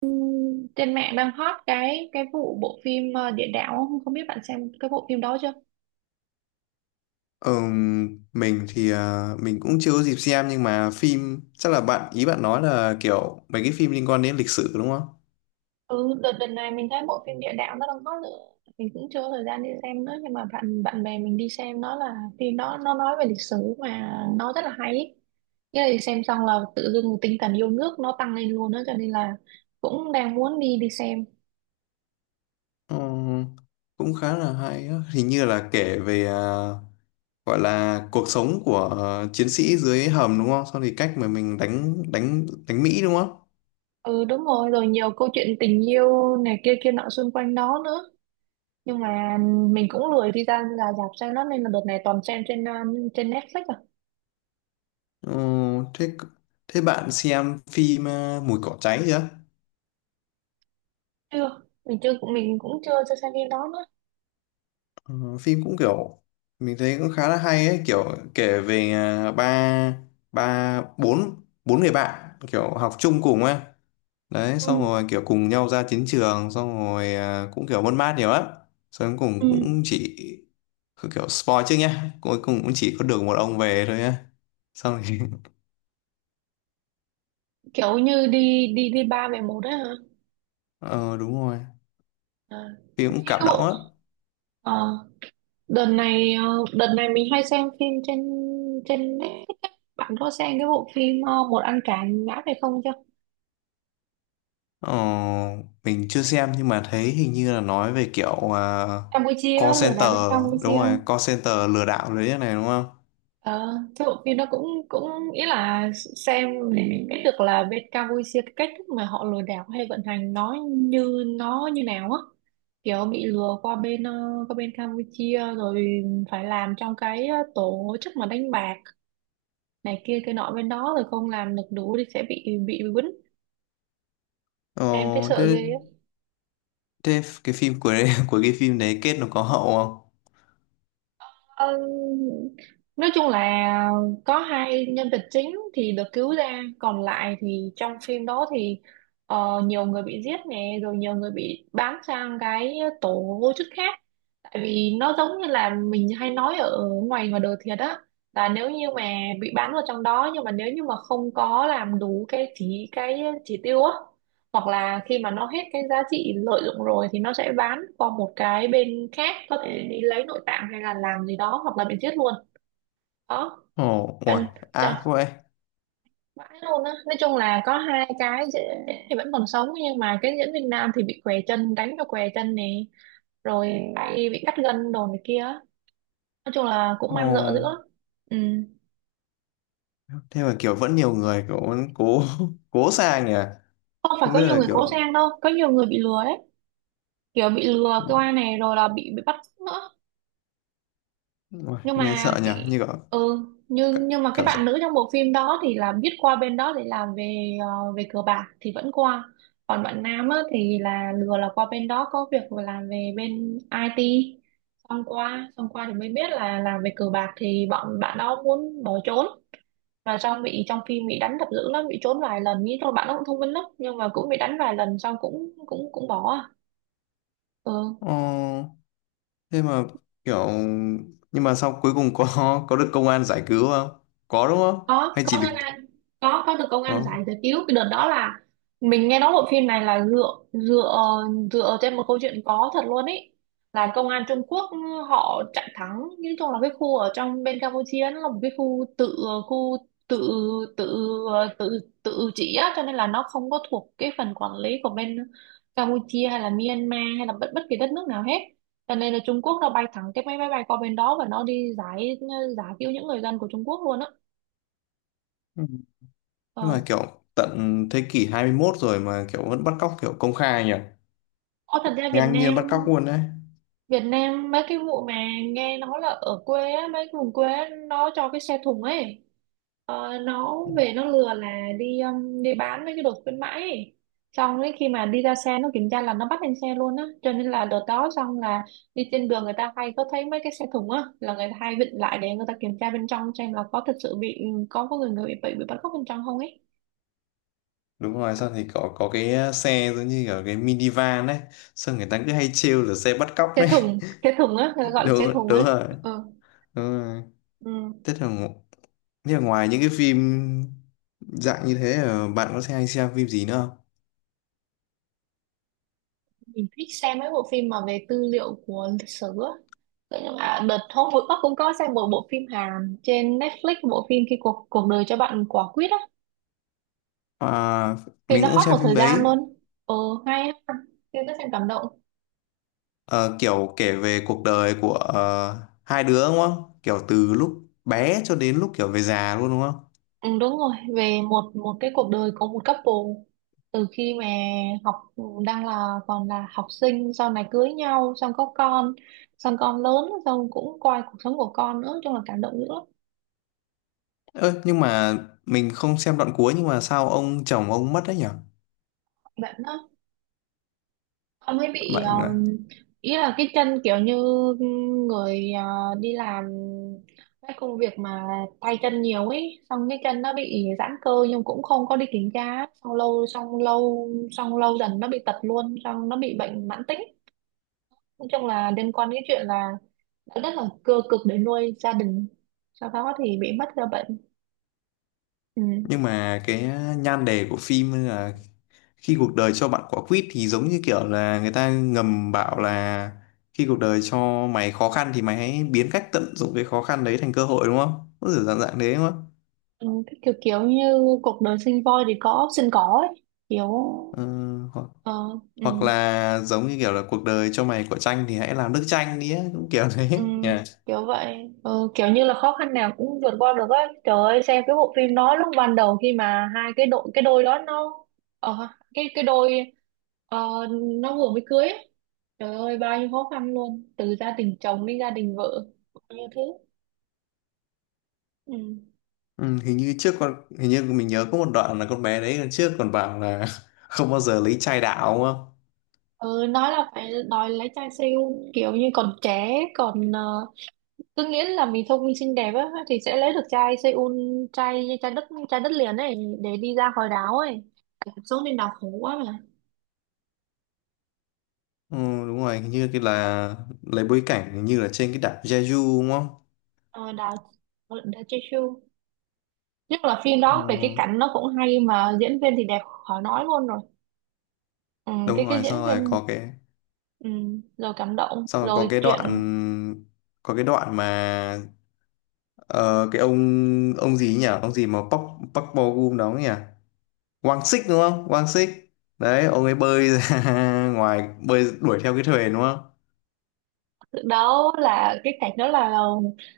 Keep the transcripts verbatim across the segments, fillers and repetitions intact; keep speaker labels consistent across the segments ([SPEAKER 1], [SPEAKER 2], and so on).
[SPEAKER 1] Ừm, Trên mạng đang hot cái cái vụ bộ phim ờ, địa đạo, không không biết bạn xem cái bộ phim đó chưa?
[SPEAKER 2] Ờ, mình thì à, mình cũng chưa có dịp xem nhưng mà phim chắc là bạn ý bạn nói là kiểu mấy cái phim liên quan đến lịch sử đúng không?
[SPEAKER 1] Ừ, đợt đợt này mình thấy bộ phim địa đạo nó đang hot nữa. Mình cũng chưa có thời gian đi xem nữa, nhưng mà bạn bạn bè mình đi xem, nó là phim, nó nó nói về lịch sử mà nó rất là hay ý. Nghĩa là đi xem xong là tự dưng tinh thần yêu nước nó tăng lên luôn đó, cho nên là cũng đang muốn đi đi xem.
[SPEAKER 2] Ờ, cũng khá là hay á. Hình như là kể về à, gọi là cuộc sống của ờ, chiến sĩ dưới hầm đúng không? Xong thì cách mà mình đánh đánh đánh Mỹ đúng không?
[SPEAKER 1] Ừ, đúng rồi rồi nhiều câu chuyện tình yêu này kia kia nọ xung quanh đó nữa, nhưng mà mình cũng lười đi ra ra rạp xem nó, nên là đợt này toàn xem trên ờ, trên Netflix à.
[SPEAKER 2] Ờ, thế thế bạn xem phim à, Mùi cỏ cháy chưa?
[SPEAKER 1] Chưa, mình chưa mình cũng chưa chưa xem phim đó nữa.
[SPEAKER 2] Ờ, phim cũng kiểu mình thấy cũng khá là hay ấy kiểu kể về à, ba ba bốn bốn người bạn kiểu học chung cùng ấy đấy xong
[SPEAKER 1] Ừ.
[SPEAKER 2] rồi kiểu cùng nhau ra chiến trường xong rồi à, cũng kiểu mất mát nhiều lắm xong cuối
[SPEAKER 1] Ừ.
[SPEAKER 2] cùng cũng chỉ kiểu spoil trước nhá cuối cùng cũng chỉ có được một ông về thôi nhá xong rồi
[SPEAKER 1] Kiểu như đi đi đi ba về một đấy hả?
[SPEAKER 2] ờ đúng rồi
[SPEAKER 1] À.
[SPEAKER 2] phim
[SPEAKER 1] Mấy
[SPEAKER 2] cũng
[SPEAKER 1] cái
[SPEAKER 2] cảm động
[SPEAKER 1] bộ,
[SPEAKER 2] á.
[SPEAKER 1] ờ, đợt này, ờ, đợt này mình hay xem phim trên trên Netflix á. Bạn có xem cái bộ phim ờ, một ăn cả ngã về không chưa?
[SPEAKER 2] Ờ, mình chưa xem nhưng mà thấy hình như là nói về kiểu uh, call
[SPEAKER 1] Campuchia, lừa đảo
[SPEAKER 2] center.
[SPEAKER 1] bên
[SPEAKER 2] Đúng
[SPEAKER 1] Campuchia.
[SPEAKER 2] rồi, call center lừa đảo đấy này đúng không?
[SPEAKER 1] Ờ, thế bộ phim đó cũng cũng ý là xem để biết được là bên Campuchia cái cách thức mà họ lừa đảo hay vận hành nó như nó như nào á, kiểu bị lừa qua bên ờ, qua bên Campuchia rồi phải làm trong cái ờ, tổ chức mà đánh bạc này kia cái nọ bên đó, rồi không làm được đủ thì sẽ bị bị quýnh. Em thấy
[SPEAKER 2] Ờ,
[SPEAKER 1] sợ
[SPEAKER 2] thế,
[SPEAKER 1] ghê.
[SPEAKER 2] thế cái phim của đấy, của cái phim đấy kết nó có hậu không?
[SPEAKER 1] Ờ, nói chung là có hai nhân vật chính thì được cứu ra, còn lại thì trong phim đó thì ờ, nhiều người bị giết nè, rồi nhiều người bị bán sang cái tổ vô chức khác. Tại vì nó giống như là mình hay nói ở ngoài ngoài đời thiệt á, là nếu như mà bị bán vào trong đó, nhưng mà nếu như mà không có làm đủ cái chỉ cái chỉ tiêu á, hoặc là khi mà nó hết cái giá trị lợi dụng rồi thì nó sẽ bán qua một cái bên khác, có thể đi lấy nội tạng hay là làm gì đó, hoặc là bị giết luôn đó.
[SPEAKER 2] Ồ, ôi,
[SPEAKER 1] Trần trời,
[SPEAKER 2] ác vậy.
[SPEAKER 1] vãi luôn á, nói chung là có hai cái dễ- thì vẫn còn sống, nhưng mà cái diễn viên nam thì bị què chân, đánh cho què chân nè, rồi tay bị cắt gân đồ này kia, nói chung là cũng man rợ dữ lắm.
[SPEAKER 2] Ồ,
[SPEAKER 1] Ừ.
[SPEAKER 2] thế mà kiểu vẫn nhiều người kiểu vẫn cố cố sang nhỉ?
[SPEAKER 1] Không phải
[SPEAKER 2] Không
[SPEAKER 1] có
[SPEAKER 2] biết
[SPEAKER 1] nhiều
[SPEAKER 2] là
[SPEAKER 1] người
[SPEAKER 2] kiểu
[SPEAKER 1] cố sang đâu, có nhiều người bị lừa đấy, kiểu bị lừa qua này rồi là bị bị bắt nữa.
[SPEAKER 2] ôi,
[SPEAKER 1] nhưng
[SPEAKER 2] nghe sợ
[SPEAKER 1] mà
[SPEAKER 2] nhỉ? Như
[SPEAKER 1] cái-
[SPEAKER 2] kiểu
[SPEAKER 1] ừ, nhưng
[SPEAKER 2] cả-
[SPEAKER 1] nhưng mà cái
[SPEAKER 2] cảm giác.
[SPEAKER 1] bạn nữ trong bộ phim đó thì là biết qua bên đó để làm về ờ, về cờ bạc thì vẫn qua. Còn bạn nam á, thì là lừa là qua bên đó có việc làm về bên ai ti, xong qua xong qua thì mới biết là làm về cờ bạc, thì bọn bạn đó muốn bỏ trốn, mà xong bị, trong phim bị đánh đập dữ lắm, bị trốn vài lần, nghĩ thôi bạn nó cũng thông minh lắm, nhưng mà cũng bị đánh vài lần xong cũng cũng cũng bỏ à. Ừ.
[SPEAKER 2] Ồ. Thế mà kiểu nhưng mà sau cuối cùng có có được công an giải cứu không, có đúng không,
[SPEAKER 1] có
[SPEAKER 2] hay chỉ
[SPEAKER 1] có Ngân
[SPEAKER 2] được
[SPEAKER 1] Anh, có có được công
[SPEAKER 2] có.
[SPEAKER 1] an giải giải cứu. Cái đợt đó là mình nghe nói bộ phim này là dựa dựa dựa trên một câu chuyện có thật luôn ấy, là công an Trung Quốc họ chặn thắng. Nói chung là cái khu ở trong bên Campuchia, nó là một cái khu tự, khu tự tự tự tự trị á, cho nên là nó không có thuộc cái phần quản lý của bên Campuchia hay là Myanmar hay là bất bất kỳ đất nước nào hết, cho nên là Trung Quốc nó bay thẳng cái máy bay bay qua bên đó và nó đi giải giải cứu những người dân của Trung Quốc luôn á.
[SPEAKER 2] Ừ. Nhưng
[SPEAKER 1] Ờ.
[SPEAKER 2] mà kiểu tận thế kỷ hai mươi mốt rồi mà kiểu vẫn bắt cóc kiểu công khai nhỉ,
[SPEAKER 1] Ô, thật ra Việt
[SPEAKER 2] ngang nhiên
[SPEAKER 1] Nam,
[SPEAKER 2] bắt cóc luôn đấy.
[SPEAKER 1] Việt Nam mấy cái vụ mà nghe nói là ở quê á, mấy cái vùng quê á, nó cho cái xe thùng ấy, ờ, nó về nó lừa là đi um, đi bán mấy cái đồ khuyến mãi ấy. Xong ấy khi mà đi ra xe nó kiểm tra là nó bắt lên xe luôn á, cho nên là đợt đó xong là đi trên đường người ta hay có thấy mấy cái xe thùng á, là người ta hay vịn lại để người ta kiểm tra bên trong, xem là có thật sự bị, có có người người bị bị, bị bắt cóc bên trong không ấy.
[SPEAKER 2] Đúng rồi sao thì có có cái ờ, xe giống như kiểu cái minivan đấy, sao người ta cứ hay trêu là xe bắt cóc
[SPEAKER 1] xe
[SPEAKER 2] đấy.
[SPEAKER 1] thùng xe thùng á, người ta
[SPEAKER 2] đúng
[SPEAKER 1] gọi là xe thùng á.
[SPEAKER 2] đúng rồi.
[SPEAKER 1] Ừ.
[SPEAKER 2] Đúng rồi.
[SPEAKER 1] Ừ.
[SPEAKER 2] thế là ngo- Thế là ngoài những cái phim dạng như thế ờ, bạn có hay xem phim gì nữa không?
[SPEAKER 1] Mình thích xem mấy bộ phim mà về tư liệu của lịch sử á. Thế nhưng mà, ờ, đợt hôm vừa cũng có xem một bộ phim Hàn trên Netflix, bộ phim khi cuộc cuộc đời cho bạn quả quýt á,
[SPEAKER 2] À,
[SPEAKER 1] thì
[SPEAKER 2] mình
[SPEAKER 1] nó
[SPEAKER 2] cũng
[SPEAKER 1] hot
[SPEAKER 2] xem
[SPEAKER 1] một
[SPEAKER 2] phim
[SPEAKER 1] thời gian
[SPEAKER 2] đấy.
[SPEAKER 1] luôn. Ờ, hay á, tôi có xem, cảm động.
[SPEAKER 2] Ờ, kiểu kể về cuộc đời của ờ, hai đứa đúng không? Kiểu từ lúc bé cho đến lúc kiểu về già luôn đúng không?
[SPEAKER 1] Ừ, đúng rồi, về một một cái cuộc đời của một couple, từ khi mà học, đang là còn là học sinh, sau này cưới nhau xong có con, xong con lớn, xong cũng coi cuộc sống của con nữa, nói chung là cảm động dữ lắm.
[SPEAKER 2] Ơ nhưng mà mình không xem đoạn cuối nhưng mà sao ông chồng ông mất đấy nhỉ?
[SPEAKER 1] Bạn nó, ông ấy bị
[SPEAKER 2] Bạn à?
[SPEAKER 1] um, ý là cái chân kiểu như, người ờ, đi làm cái công việc mà tay chân nhiều ấy, xong cái chân nó bị giãn cơ nhưng cũng không có đi kiểm tra, xong lâu xong lâu xong lâu dần nó bị tật luôn, xong nó bị bệnh mãn tính. Nói chung là liên quan đến chuyện là đã rất là cơ cực để nuôi gia đình, sau đó thì bị mất ra bệnh. Ừ.
[SPEAKER 2] Nhưng mà cái nhan đề của phim là khi cuộc đời cho bạn quả quýt thì giống như kiểu là người ta ngầm bảo là khi cuộc đời cho mày khó khăn thì mày hãy biến cách tận dụng cái khó khăn đấy thành cơ hội đúng không? Có kiểu dạng dạng thế đúng không?
[SPEAKER 1] Ừ, cái kiểu kiểu như cuộc đời sinh voi thì có sinh cỏ ấy, kiểu,
[SPEAKER 2] Ờ,
[SPEAKER 1] ờ, ừ.
[SPEAKER 2] hoặc là giống như kiểu là cuộc đời cho mày quả chanh thì hãy làm nước chanh đi á cũng kiểu thế
[SPEAKER 1] Ừ,
[SPEAKER 2] nha.
[SPEAKER 1] kiểu vậy, ừ, kiểu như là khó khăn nào cũng vượt qua được á. Trời ơi, xem cái bộ phim đó lúc ban đầu khi mà hai cái đội cái đôi đó nó, ờ, cái cái đôi, ờ, nó vừa mới cưới ấy. Trời ơi, bao nhiêu khó khăn luôn, từ gia đình chồng đến gia đình vợ, bao nhiêu thứ. Ừ.
[SPEAKER 2] Ừ, hình như trước con hình như mình nhớ có một đoạn là con bé đấy trước còn bảo là không bao giờ lấy chai đảo đúng không.
[SPEAKER 1] Ừ, nói là phải đòi lấy trai siêu, kiểu như còn trẻ còn, ờ, cứ nghĩ là mình thông minh xinh đẹp á thì sẽ lấy được trai Seoul, trai trai đất trai đất liền ấy, để đi ra khỏi đảo ấy, cuộc sống trên đảo khổ quá mà.
[SPEAKER 2] Ừ, đúng rồi hình như cái là lấy bối cảnh hình như là trên cái đảo Jeju đúng không.
[SPEAKER 1] Ờ, đảo, đảo Jeju. Nhất là phim đó về cái
[SPEAKER 2] Ừ,
[SPEAKER 1] cảnh nó cũng hay, mà diễn viên thì đẹp khỏi nói luôn rồi. Ừ, cái
[SPEAKER 2] đúng
[SPEAKER 1] cái
[SPEAKER 2] rồi
[SPEAKER 1] diễn
[SPEAKER 2] sau rồi
[SPEAKER 1] viên.
[SPEAKER 2] có cái
[SPEAKER 1] Ừ, rồi cảm động,
[SPEAKER 2] sau rồi có
[SPEAKER 1] rồi
[SPEAKER 2] cái
[SPEAKER 1] chuyện.
[SPEAKER 2] đoạn có cái đoạn mà ờ, cái ông ông gì nhỉ ông gì mà Park Park Bo Gum đóng nhỉ, Quang Sích đúng không? Quang Sích. Đấy, ông ấy bơi ra ngoài bơi đuổi theo cái thuyền đúng không?
[SPEAKER 1] Đâu là cái cảnh đó là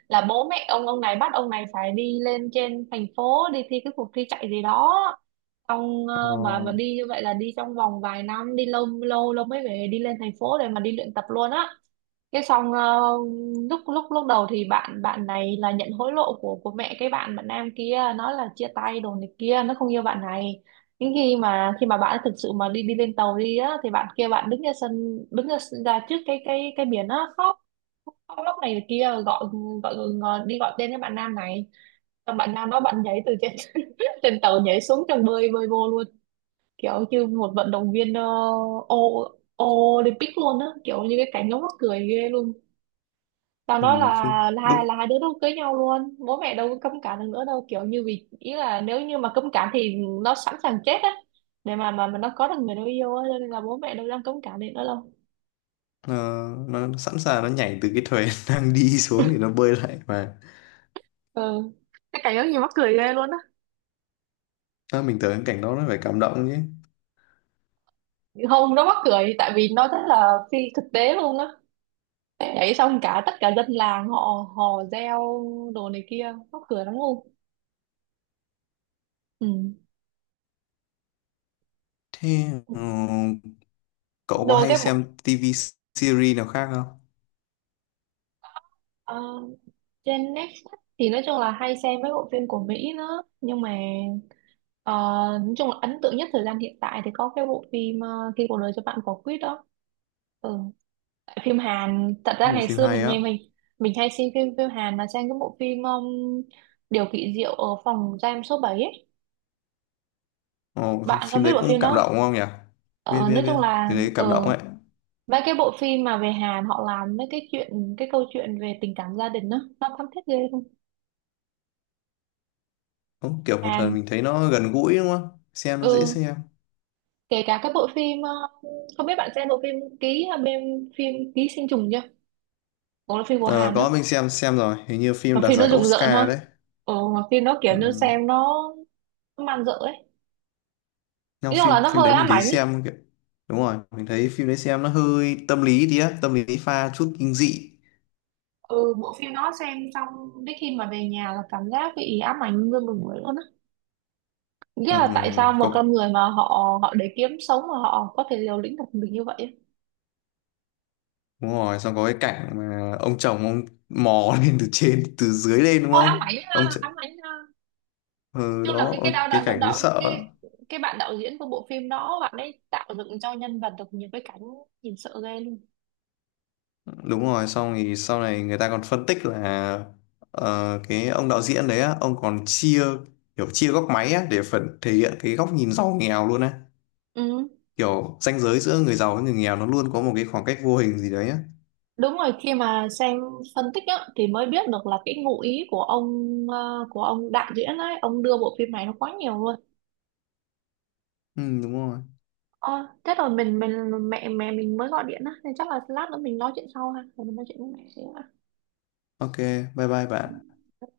[SPEAKER 1] là bố mẹ ông ông này bắt ông này phải đi lên trên thành phố đi thi cái cuộc thi chạy gì đó, xong
[SPEAKER 2] Ờ,
[SPEAKER 1] ờ, mà mà đi như vậy là đi trong vòng vài năm, đi lâu lâu lâu mới về, đi lên thành phố để mà đi luyện tập luôn á. Cái xong ờ, lúc lúc lúc đầu thì bạn bạn này là nhận hối lộ của của mẹ cái bạn bạn nam kia, nói là chia tay đồ này kia, nó không yêu bạn này. Nhưng khi mà khi mà bạn ấy thực sự mà đi đi lên tàu đi á, thì bạn kia, bạn đứng ra sân, đứng ra, ra trước cái cái cái biển á khóc, khóc lóc này kia, gọi gọi, gọi đi gọi tên cái bạn nam này, xong bạn nam đó bạn nhảy từ trên trên tàu nhảy xuống trong, bơi bơi vô luôn, kiểu như một vận động viên uh, Olympic luôn á, kiểu như cái cảnh nó mắc cười ghê luôn. Tao
[SPEAKER 2] ừ,
[SPEAKER 1] nói là,
[SPEAKER 2] không
[SPEAKER 1] là
[SPEAKER 2] lúc
[SPEAKER 1] hai là hai đứa nó cưới nhau luôn, bố mẹ đâu có cấm cản được nữa đâu, kiểu như vì ý là nếu như mà cấm cản thì nó sẵn sàng chết á, để mà mà mà nó có được người nó yêu á, cho nên là bố mẹ đâu đang cấm cản được nữa đâu.
[SPEAKER 2] ờ, nó sẵn sàng nó nhảy từ cái thuyền đang đi xuống thì nó bơi lại mà.
[SPEAKER 1] Ừ, cái cảnh đó gì mắc cười ghê luôn á.
[SPEAKER 2] Đó, mình tưởng cái cảnh đó nó phải cảm động chứ.
[SPEAKER 1] Không, nó mắc cười tại vì nó rất là phi thực tế luôn á, nhảy xong cả tất cả dân làng họ hò reo đồ này kia, mắc cười lắm luôn. Ừ.
[SPEAKER 2] Thế ờ, cậu có
[SPEAKER 1] rồi
[SPEAKER 2] hay
[SPEAKER 1] cái bộ-
[SPEAKER 2] xem ti vi series nào khác không?
[SPEAKER 1] Ờ, trên Netflix thì nói chung là hay xem mấy bộ phim của Mỹ nữa, nhưng mà ờ, nói chung là ấn tượng nhất thời gian hiện tại thì có cái bộ phim uh, Khi cuộc đời cho bạn quả quýt đó. Ừ. Tại phim Hàn thật ra
[SPEAKER 2] Một
[SPEAKER 1] ngày
[SPEAKER 2] phim
[SPEAKER 1] xưa
[SPEAKER 2] hay
[SPEAKER 1] mình
[SPEAKER 2] á.
[SPEAKER 1] nghe, mình mình hay xem phim, phim Hàn mà xem cái bộ phim um, Điều kỳ diệu ở phòng giam số bảy ấy,
[SPEAKER 2] Ồ, phim
[SPEAKER 1] bạn có
[SPEAKER 2] phim
[SPEAKER 1] biết
[SPEAKER 2] đấy
[SPEAKER 1] bộ
[SPEAKER 2] cũng
[SPEAKER 1] phim
[SPEAKER 2] cảm
[SPEAKER 1] đó
[SPEAKER 2] động
[SPEAKER 1] không?
[SPEAKER 2] đúng không nhỉ? Biết
[SPEAKER 1] Ờ,
[SPEAKER 2] biết
[SPEAKER 1] nói
[SPEAKER 2] biết.
[SPEAKER 1] chung là,
[SPEAKER 2] Cái đấy cảm động
[SPEAKER 1] ờ,
[SPEAKER 2] ấy.
[SPEAKER 1] mấy cái bộ phim mà về Hàn họ làm mấy cái chuyện, cái câu chuyện về tình cảm gia đình đó, nó thấm thiết ghê không.
[SPEAKER 2] Đúng, kiểu một lần
[SPEAKER 1] Hàn.
[SPEAKER 2] mình thấy nó gần gũi đúng không? Xem nó dễ
[SPEAKER 1] Ừ,
[SPEAKER 2] xem.
[SPEAKER 1] kể cả các bộ phim, ờ, không biết bạn xem bộ phim ký, hay bên phim ký sinh trùng chưa, cũng là phim của
[SPEAKER 2] Ờ,
[SPEAKER 1] Hàn á,
[SPEAKER 2] có mình xem xem rồi hình như
[SPEAKER 1] mà
[SPEAKER 2] phim đạt
[SPEAKER 1] phim nó
[SPEAKER 2] giải
[SPEAKER 1] rùng rợn ha.
[SPEAKER 2] Oscar đấy.
[SPEAKER 1] Ừ, mà phim nó kiểu
[SPEAKER 2] Ừ.
[SPEAKER 1] như xem nó, nó man rợ ấy,
[SPEAKER 2] Nhưng
[SPEAKER 1] nói chung là
[SPEAKER 2] phim
[SPEAKER 1] nó
[SPEAKER 2] phim
[SPEAKER 1] hơi
[SPEAKER 2] đấy mình
[SPEAKER 1] ám
[SPEAKER 2] thấy
[SPEAKER 1] ảnh ấy.
[SPEAKER 2] xem kiểu đúng rồi mình thấy phim đấy xem nó hơi tâm lý tí á, tâm lý pha chút kinh dị.
[SPEAKER 1] Ừ, bộ phim nó xem xong đến khi mà về nhà là cảm giác bị ám ảnh nguyên một buổi luôn á. Nghĩa
[SPEAKER 2] Ừ.
[SPEAKER 1] là tại sao một
[SPEAKER 2] Có
[SPEAKER 1] con người mà họ họ để kiếm sống mà họ có thể liều lĩnh được mình như vậy ấy.
[SPEAKER 2] đúng rồi xong có cái cảnh mà ông chồng ông mò lên từ trên từ dưới lên đúng
[SPEAKER 1] Ôi ám
[SPEAKER 2] không,
[SPEAKER 1] ảnh ha,
[SPEAKER 2] ông ch...
[SPEAKER 1] ám ảnh ha.
[SPEAKER 2] ừ,
[SPEAKER 1] Chung là
[SPEAKER 2] đó
[SPEAKER 1] cái cái đạo
[SPEAKER 2] ông- cái
[SPEAKER 1] đạo đạo,
[SPEAKER 2] cảnh đấy
[SPEAKER 1] đạo
[SPEAKER 2] sợ lắm.
[SPEAKER 1] cái cái bạn đạo diễn của bộ phim đó, bạn ấy tạo dựng cho nhân vật được nhiều cái cảnh nhìn sợ ghê luôn.
[SPEAKER 2] Đúng rồi xong thì sau này người ta còn phân tích là ờ, cái ông đạo diễn đấy á ông còn chia kiểu chia góc máy á để phần thể hiện cái góc nhìn giàu nghèo luôn á,
[SPEAKER 1] Ừ.
[SPEAKER 2] kiểu ranh giới giữa người giàu với người nghèo nó luôn có một cái khoảng cách vô hình gì đấy á.
[SPEAKER 1] Đúng rồi, khi mà xem phân tích á, thì mới biết được là cái ngụ ý của ông, ờ, của ông đạo diễn ấy, ông đưa bộ phim này nó quá nhiều luôn.
[SPEAKER 2] Ừ đúng rồi.
[SPEAKER 1] Ờ, thế rồi mình mình, mẹ mẹ mình mới gọi điện á, nên chắc là lát nữa mình nói chuyện sau ha, rồi mình nói chuyện với mẹ xíu
[SPEAKER 2] Ok, bye bye bạn.
[SPEAKER 1] ha.